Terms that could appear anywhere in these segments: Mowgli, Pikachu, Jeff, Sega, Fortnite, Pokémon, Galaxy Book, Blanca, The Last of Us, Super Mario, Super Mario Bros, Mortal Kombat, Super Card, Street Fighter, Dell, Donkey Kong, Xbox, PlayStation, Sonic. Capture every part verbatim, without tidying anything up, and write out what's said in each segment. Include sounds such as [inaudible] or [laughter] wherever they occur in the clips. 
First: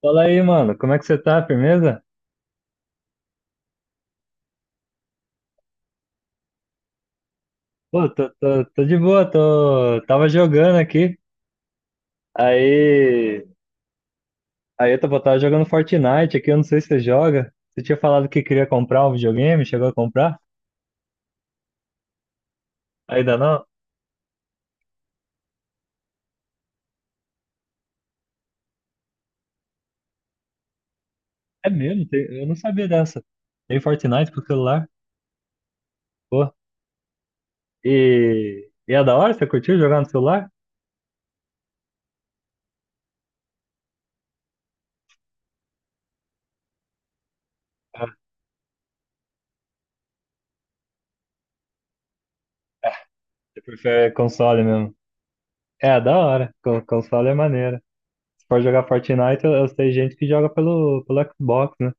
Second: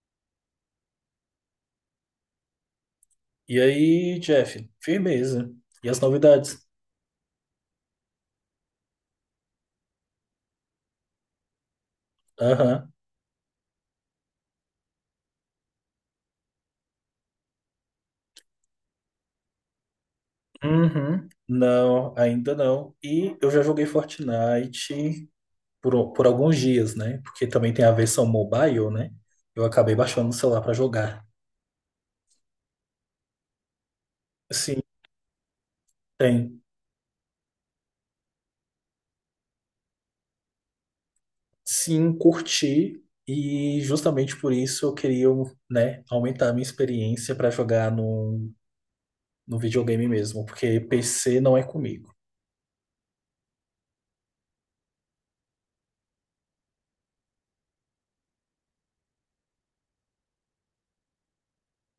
Fala aí, mano, como é que você tá? Firmeza? E aí, Jeff, firmeza. E as novidades? Pô, tô, tô, tô de boa, tô, tava jogando aqui, Aham. aí, aí eu tava, tava jogando Fortnite aqui. Eu não sei se você joga, você tinha falado que queria comprar um videogame, chegou a comprar? Uhum. Não, ainda não. Ainda E eu já não? joguei Fortnite por, por alguns dias, né? Porque também tem a versão mobile, né? Eu acabei baixando no celular para jogar. É mesmo, tem- eu não sabia dessa, tem Fortnite pro Sim, celular. Pô, tem. e, e é da hora, você curtiu jogar no celular? Sim, curti. E justamente por isso eu queria, né, aumentar a minha experiência para jogar Ah, no, no videogame mesmo. Porque P C não é comigo. você prefere console mesmo? É, da hora. Con- console é maneira. Se for jogar Fortnite, eu, eu sei gente que joga pelo, pelo Xbox, né?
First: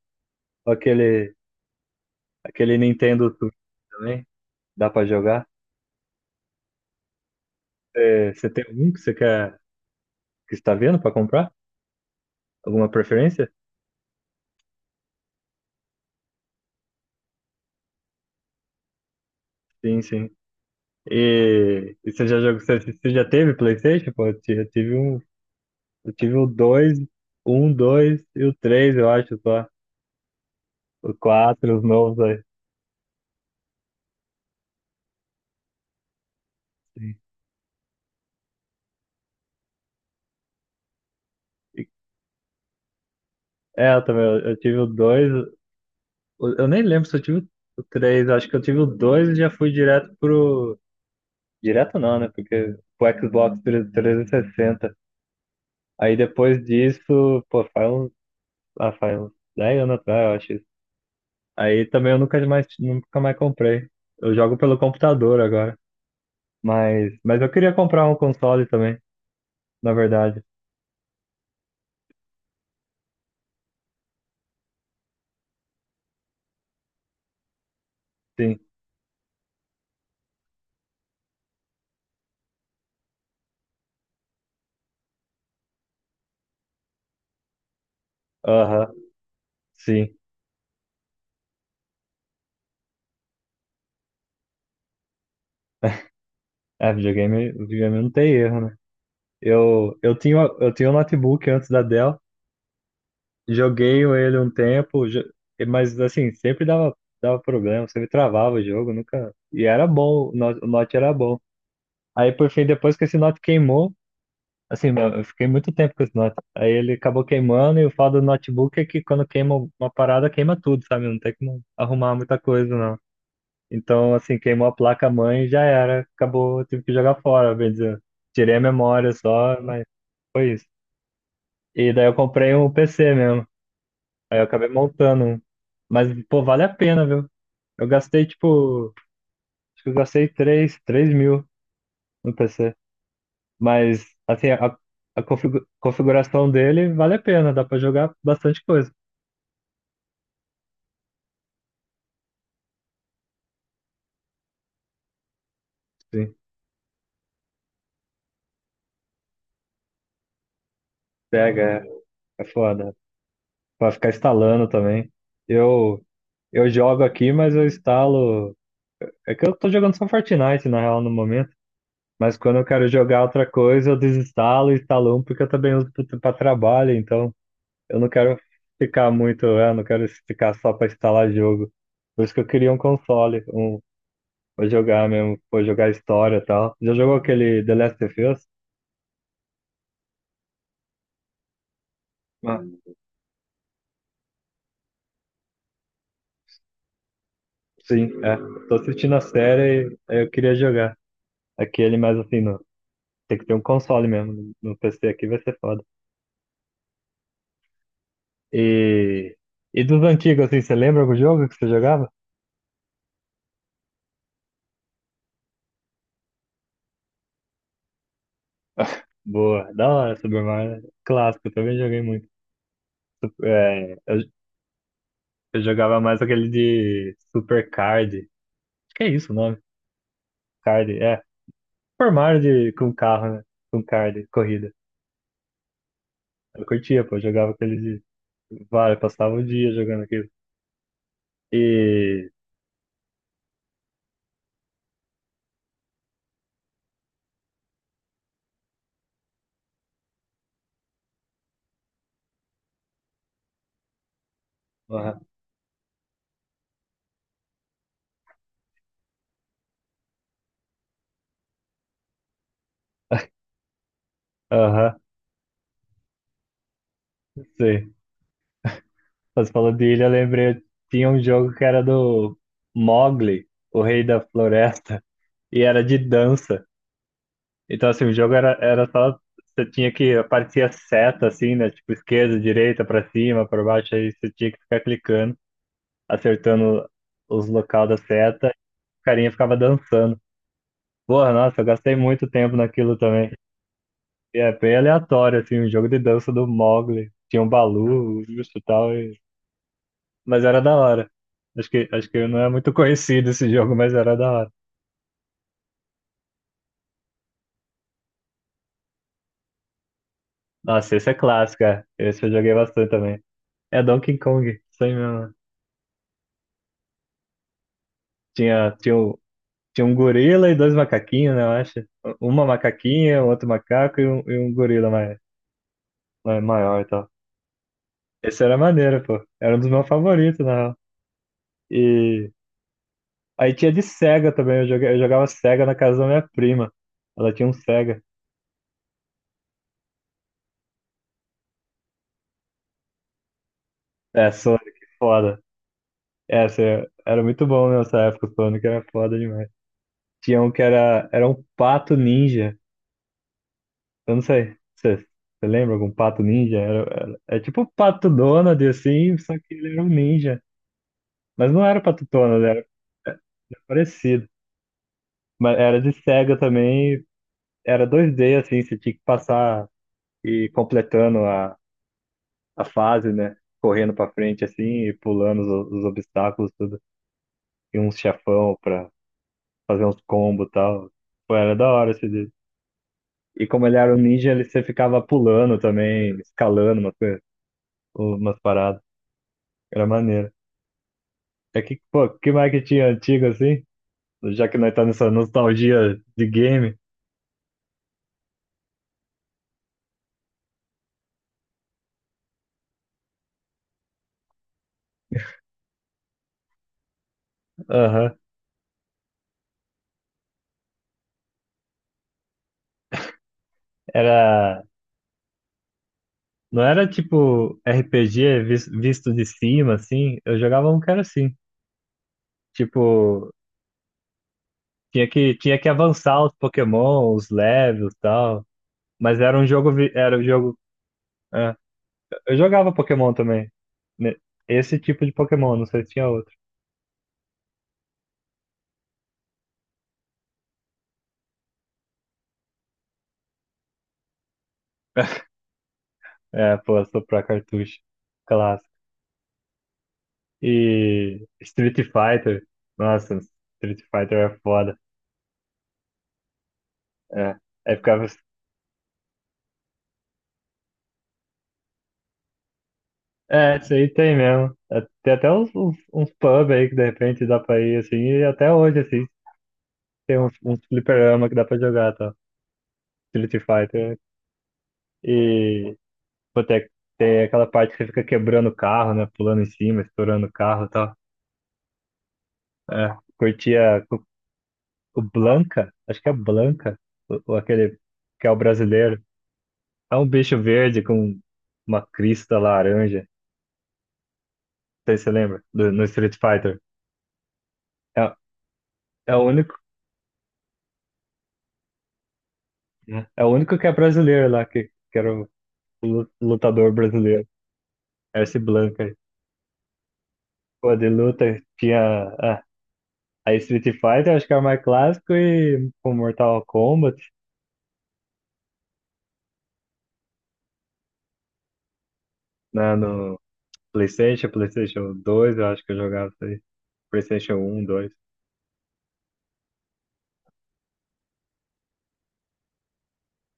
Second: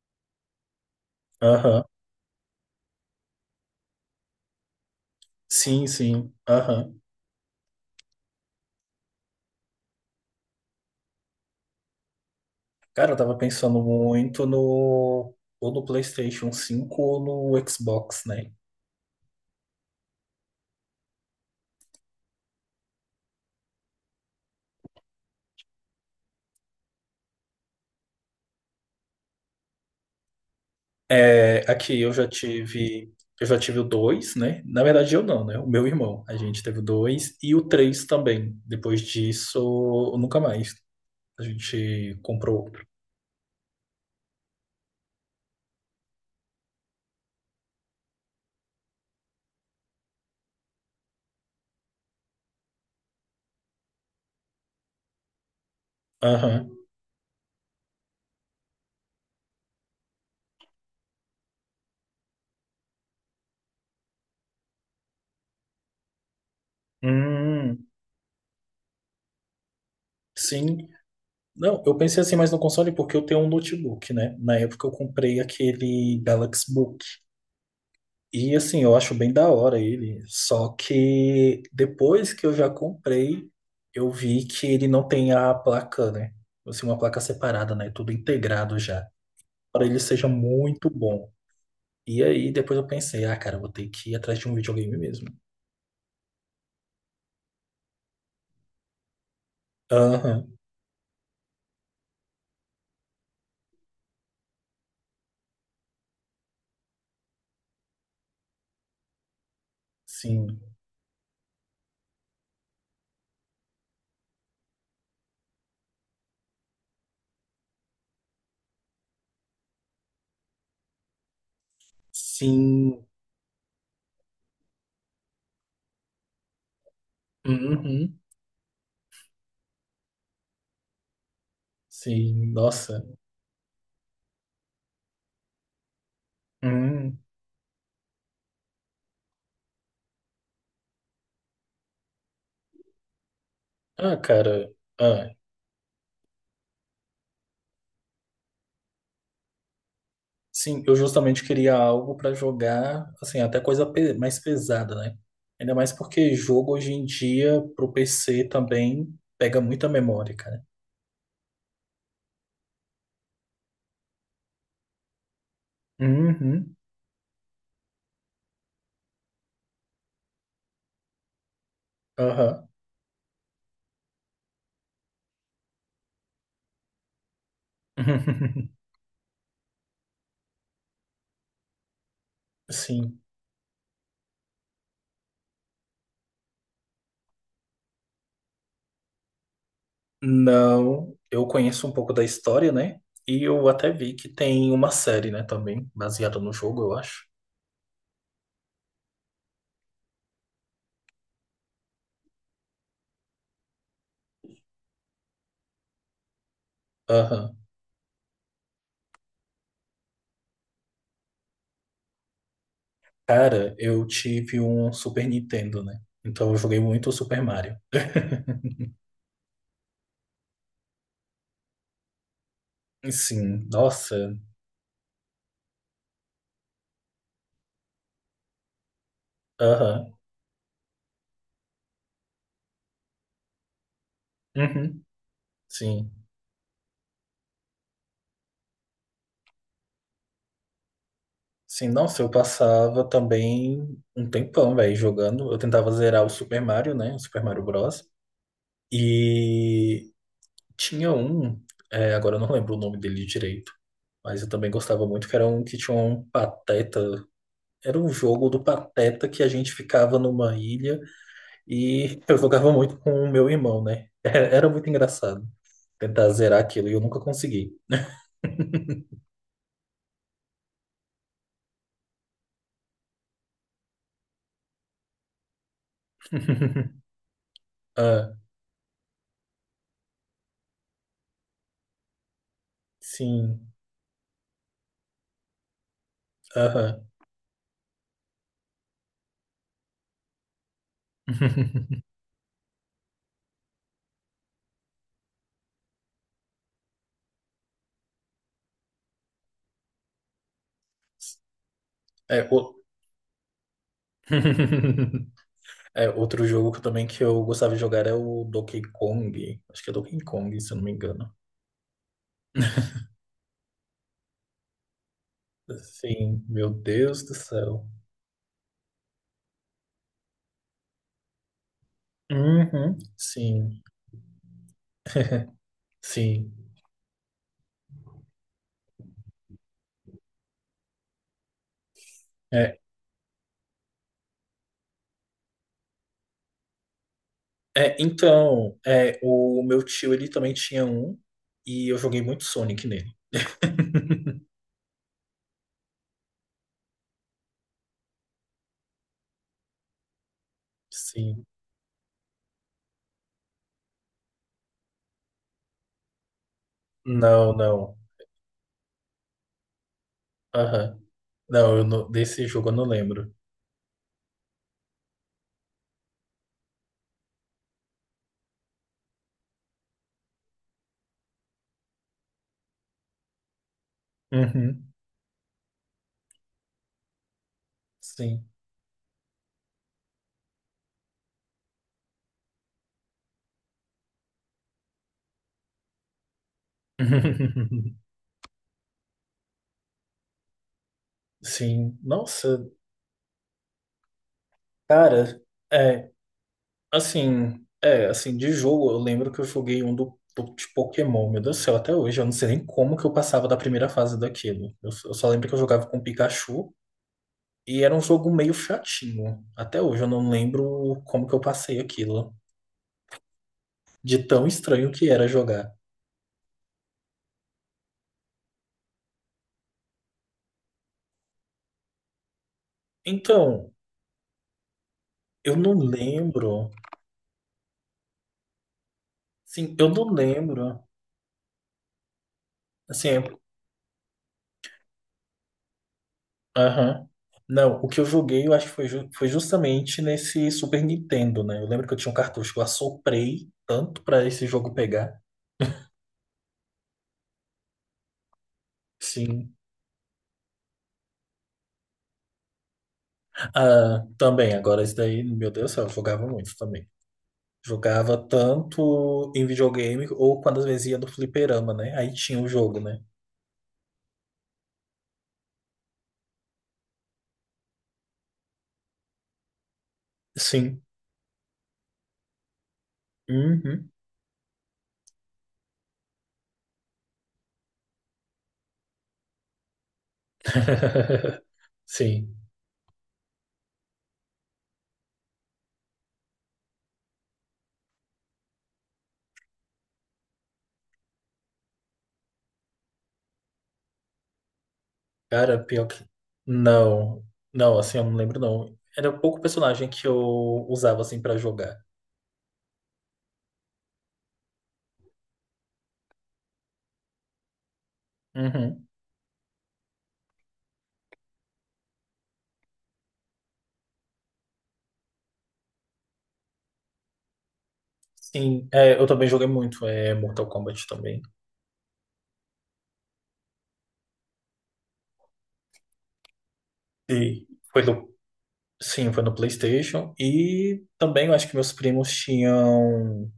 Aquele... Aham. Aquele Nintendo Switch também, dá pra jogar. Sim, sim. Aham. É, você tem algum que você quer, que está vendo pra comprar? Alguma Cara, eu tava preferência? pensando muito no ou no PlayStation cinco ou no Xbox, né? Sim, sim. E, e você já jogou, você, você já teve PlayStation? Pô, eu ti- eu tive um, eu tive o dois, um, dois e o três, eu acho só. O É, quatro, os aqui eu novos já aí. tive, eu já tive o dois, né? Na verdade eu não, né? O meu irmão, a gente teve o Sim. dois e o três também. Depois disso, nunca mais. A E- gente comprou outro. É, eu também, eu, eu tive o dois. eu, eu nem lembro se eu tive o três. Acho que eu tive o dois e já fui direto pro... Direto não, né? Porque o Xbox trezentos e sessenta. Aí depois Aham. disso, pô, faz uns, ah, faz uns dez anos atrás, eu acho. Isso. Aí também eu nunca mais, nunca mais comprei. Eu jogo pelo computador agora. Mas, mas eu queria Hum, comprar um console também, na verdade. sim. Não, eu pensei assim mais no console porque eu tenho um notebook, né? Na época eu comprei aquele Galaxy Book. E Sim. assim, eu acho bem da hora ele. Só que depois que eu já comprei, eu vi que ele não tem a placa, né? Assim, uma placa separada, né? Tudo integrado Aham, já. Para ele sim. seja muito bom. E aí depois eu pensei, ah, cara, eu vou ter que ir atrás de um videogame mesmo. É, videogame, videogame não tem erro, né? Eu, eu tinha, Aham, eu tinha um notebook antes da Dell, joguei ele um tempo, jo- mas assim, sempre dava, dava problema, sempre travava o jogo, nunca. E era bom, o sim. Note o Note era bom. Aí, por fim, depois que esse Note queimou, assim, meu, eu fiquei muito tempo com esse note. Aí ele acabou queimando, e o foda do notebook é que quando queima uma parada, queima tudo, sabe? Não tem como arrumar muita coisa, não. Sim. Então, assim, queimou a placa-mãe e já era. Acabou, eu tive que jogar fora, bem dizer. Uhum, Tirei a memória só, mas foi isso. E daí eu sim, comprei um nossa. P C mesmo. Aí eu acabei montando um. Mas, pô, vale a pena, Hum. viu? Eu gastei, tipo, acho que eu gastei três três mil no P C. Mas, Ah, assim, cara. a, a Ah. configu- configuração dele vale a pena, dá pra jogar bastante coisa. Sim, eu justamente queria algo para jogar, assim, até coisa pe- mais pesada, né? Ainda mais Sim, porque jogo hoje em dia pro P C também pega muita memória, cara. pega. Hum, é, é foda. Pra ficar instalando também. Eu, eu Uhum. jogo aqui, mas eu instalo. É que eu tô jogando só Fortnite, na real, no momento. Mas quando eu Aham. quero jogar outra coisa, eu desinstalo e instalo um, porque eu também uso pro- pra trabalho, então eu não quero [laughs] ficar muito, é, não quero ficar só pra instalar jogo. Por isso que eu queria um Sim. console, um... Vou jogar mesmo, vou jogar história e tal. Já jogou aquele The Last of Us? Não, eu conheço um pouco da Ah, história, né? E eu até vi que tem uma série, né, também, baseada no jogo, eu acho. sim, é. Tô assistindo a série e aí eu queria jogar. Aquele, mas assim, no, tem que ter um console mesmo, né? No P C aqui vai ser foda. Aham. E, e dos antigos, assim, você lembra algum jogo que você jogava? Cara, eu tive um Super Nintendo, né? Então eu joguei muito o Super Mario. [laughs] Boa, da hora, Super Mario. Clássico, eu também joguei muito. Sup- Sim, É, eu, nossa. eu jogava mais aquele de Super Card. Acho que é isso o nome. Aham. Card, é. Super Mario de, com carro, né? Com card, corrida. Uhum. Sim. Eu curtia, pô, eu jogava aquele Vale, passava o dia jogando aquilo. Sim, nossa, E. eu passava também um tempão, velho, jogando. Eu tentava zerar o Super Mario, né? O Super Mario Bros. E tinha um, é, agora eu não lembro o nome dele direito, mas eu também gostava Aham. muito, que era um que tinha um pateta. Era um jogo do pateta que a gente ficava numa ilha e eu jogava muito com o meu irmão, né? [laughs] Era muito Aham, engraçado tentar zerar aquilo e eu nunca consegui. sei. Você falou de ilha, eu lembrei. Tinha um jogo que era do Mowgli, o Rei da Floresta, e era de dança. [laughs] Então, assim, o jogo Ah, era, era só. Você tinha que... Aparecia seta, assim, né? Tipo, esquerda, direita, pra cima, pra sim. baixo. Aí você tinha que ficar clicando, acertando Aham. os locais da seta. E o carinha ficava dançando. Porra, nossa, eu gastei [laughs] muito tempo naquilo também. E é bem aleatório, assim, o jogo de dança do Mogli. Tinha um Balu, justo e tal, e... mas era da hora. Acho que, acho que não É, é muito o... conhecido esse [laughs] jogo, mas era da hora. [laughs] É, outro jogo que eu também que eu gostava de jogar é o Donkey Kong. Acho que é Donkey Kong, se eu não me Nossa, esse é engano. clássico, é. Esse eu joguei bastante também. É Donkey Kong, isso aí mesmo. Sim, meu Deus do céu. Tinha, tinha, o- tinha um gorila e dois macaquinhos, né, eu acho. Uma Uhum, macaquinha, outro sim, macaco e um, e um gorila mais, sim. maior e tal. Esse era maneiro, pô. Era um dos meus favoritos, na real. E É, aí tinha de Sega também, eu joga- eu jogava Sega na casa da minha prima. Ela tinha um é, Sega. então, é, o meu tio ele também tinha um e eu joguei muito Sonic nele. É, [laughs] Sonic, foda. É, essa é, era muito bom nessa época, o Sonic era foda demais. Tinha um que era, era um Sim. pato ninja. Eu não sei, você, você lembra algum pato ninja? Era, era- é Não, tipo o não. pato Donald, assim, só que ele era um ninja. Aham. Mas não era Não, o eu pato não- Donald, desse era jogo eu não lembro. parecido. Mas era de Sega também, era dois d assim, você tinha que passar e ir completando a a fase, né? Correndo pra frente assim e Uhum, pulando os, os obstáculos, tudo. E uns sim. chefão pra fazer uns combos e tal. Pô, era da hora esse dia. E como ele era um ninja, ele, você ficava pulando também, escalando umas, coisas, [laughs] umas paradas. Era maneiro. É que, Sim. pô, que mais Nossa, que tinha antigo assim? Já que nós tá nessa cara, nostalgia é. de game. Assim, é, assim, de jogo, eu lembro que eu joguei um do, do- de Pokémon, meu Deus do céu, até hoje, eu não sei nem como que eu passava da primeira fase daquilo. Eu, só eu só lembro que eu jogava com Pikachu e era um Aham. jogo meio chatinho. Até hoje eu não lembro como que eu passei aquilo, de tão Era. estranho que era jogar. Não era tipo R P G vis- visto de cima, assim. Eu jogava um que era assim. Tipo, Então, Tinha que, eu tinha que não avançar os lembro, Pokémon, os levels e tal. Mas era um jogo. sim, eu vi- não Era um jogo. lembro. É. Eu jogava Pokémon Assim. também, né? Esse tipo de Pokémon, não sei se tinha outro. Aham. Não, o que eu joguei, eu acho que foi, ju- foi justamente nesse Super Nintendo, né? Eu lembro que eu tinha um cartucho que eu assoprei tanto pra esse jogo pegar. É, pô, soprar cartucho. Clássico. Sim. E Street Fighter. Nossa, Street Ah, Fighter é também, foda. agora esse daí, meu Deus do céu, eu jogava muito também. É. Aí ficava, Jogava assim. tanto em videogame ou quando às vezes ia no fliperama, né? Aí tinha o jogo, né? É, isso aí tem mesmo. É, tem até uns, uns, uns pub aí que de repente dá pra ir assim. E até hoje, assim, tem uns, uns Sim. fliperama que dá pra jogar, tá? Street Uhum. Fighter. E. Pô, tem, tem aquela parte que você fica quebrando o carro, né? Pulando em cima, estourando o carro e tal. [laughs] Sim. É. Curtia o, o Blanca, acho que é Blanca, o, o aquele que é o brasileiro. É um bicho verde com uma crista laranja. Não sei se você lembra, Cara, do- no pior que. Street Fighter. Não. Não, assim, eu É, não lembro, não. Era é o pouco único. personagem que eu usava, assim, pra jogar. Né? É o único que é brasileiro lá, que, que era o lu- lutador brasileiro. Era esse Blanca Uhum. aí. Pô, de luta tinha. Ah, aí Street Fighter, acho que era mais clássico, e com Mortal Kombat, Sim, é, eu também joguei muito é, Mortal Kombat também. né, no PlayStation, PlayStation dois, eu acho que eu jogava isso aí. PlayStation E um, foi dois, no, sim, foi no PlayStation. E também eu acho que meus primos tinham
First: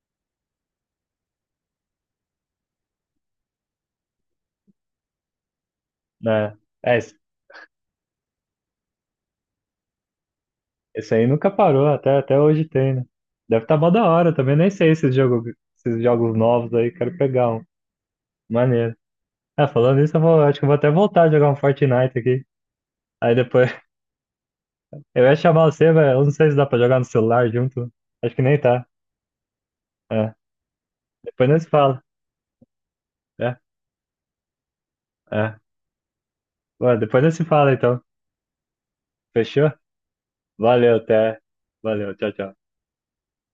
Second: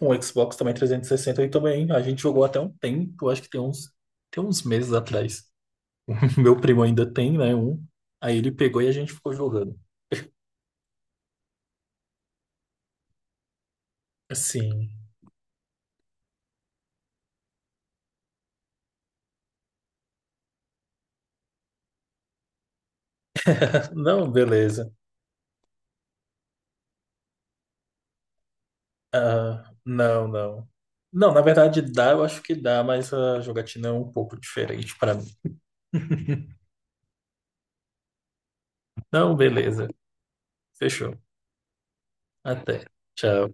um Xbox também trezentos e sessenta e sessenta e também a gente jogou até um tempo, acho que tem uns, tem uns meses atrás. [laughs] Né? Meu primo É, ainda esse tem, né, um. Aí ele pegou e a gente ficou jogando. esse aí nunca parou, até, até hoje tem, né? Deve estar tá mó da hora, também nem Sim. sei esses jogos, esses jogos novos aí, quero pegar um. Maneiro. É, falando isso, eu vou, acho que eu vou até voltar a jogar um Fortnite aqui. Aí depois, [laughs] [laughs] Não, beleza. eu ia chamar você, velho, eu não sei se dá pra jogar no celular junto. Acho que nem tá. Ah, não, É, não. Não, na depois nós se verdade fala. dá, eu acho que dá, mas a É, jogatina é um pouco diferente para mim. é. [laughs] Ué, depois nós se fala, então. Não, Fechou? beleza. Valeu, Fechou. até. Valeu, tchau, tchau. Até. Tchau.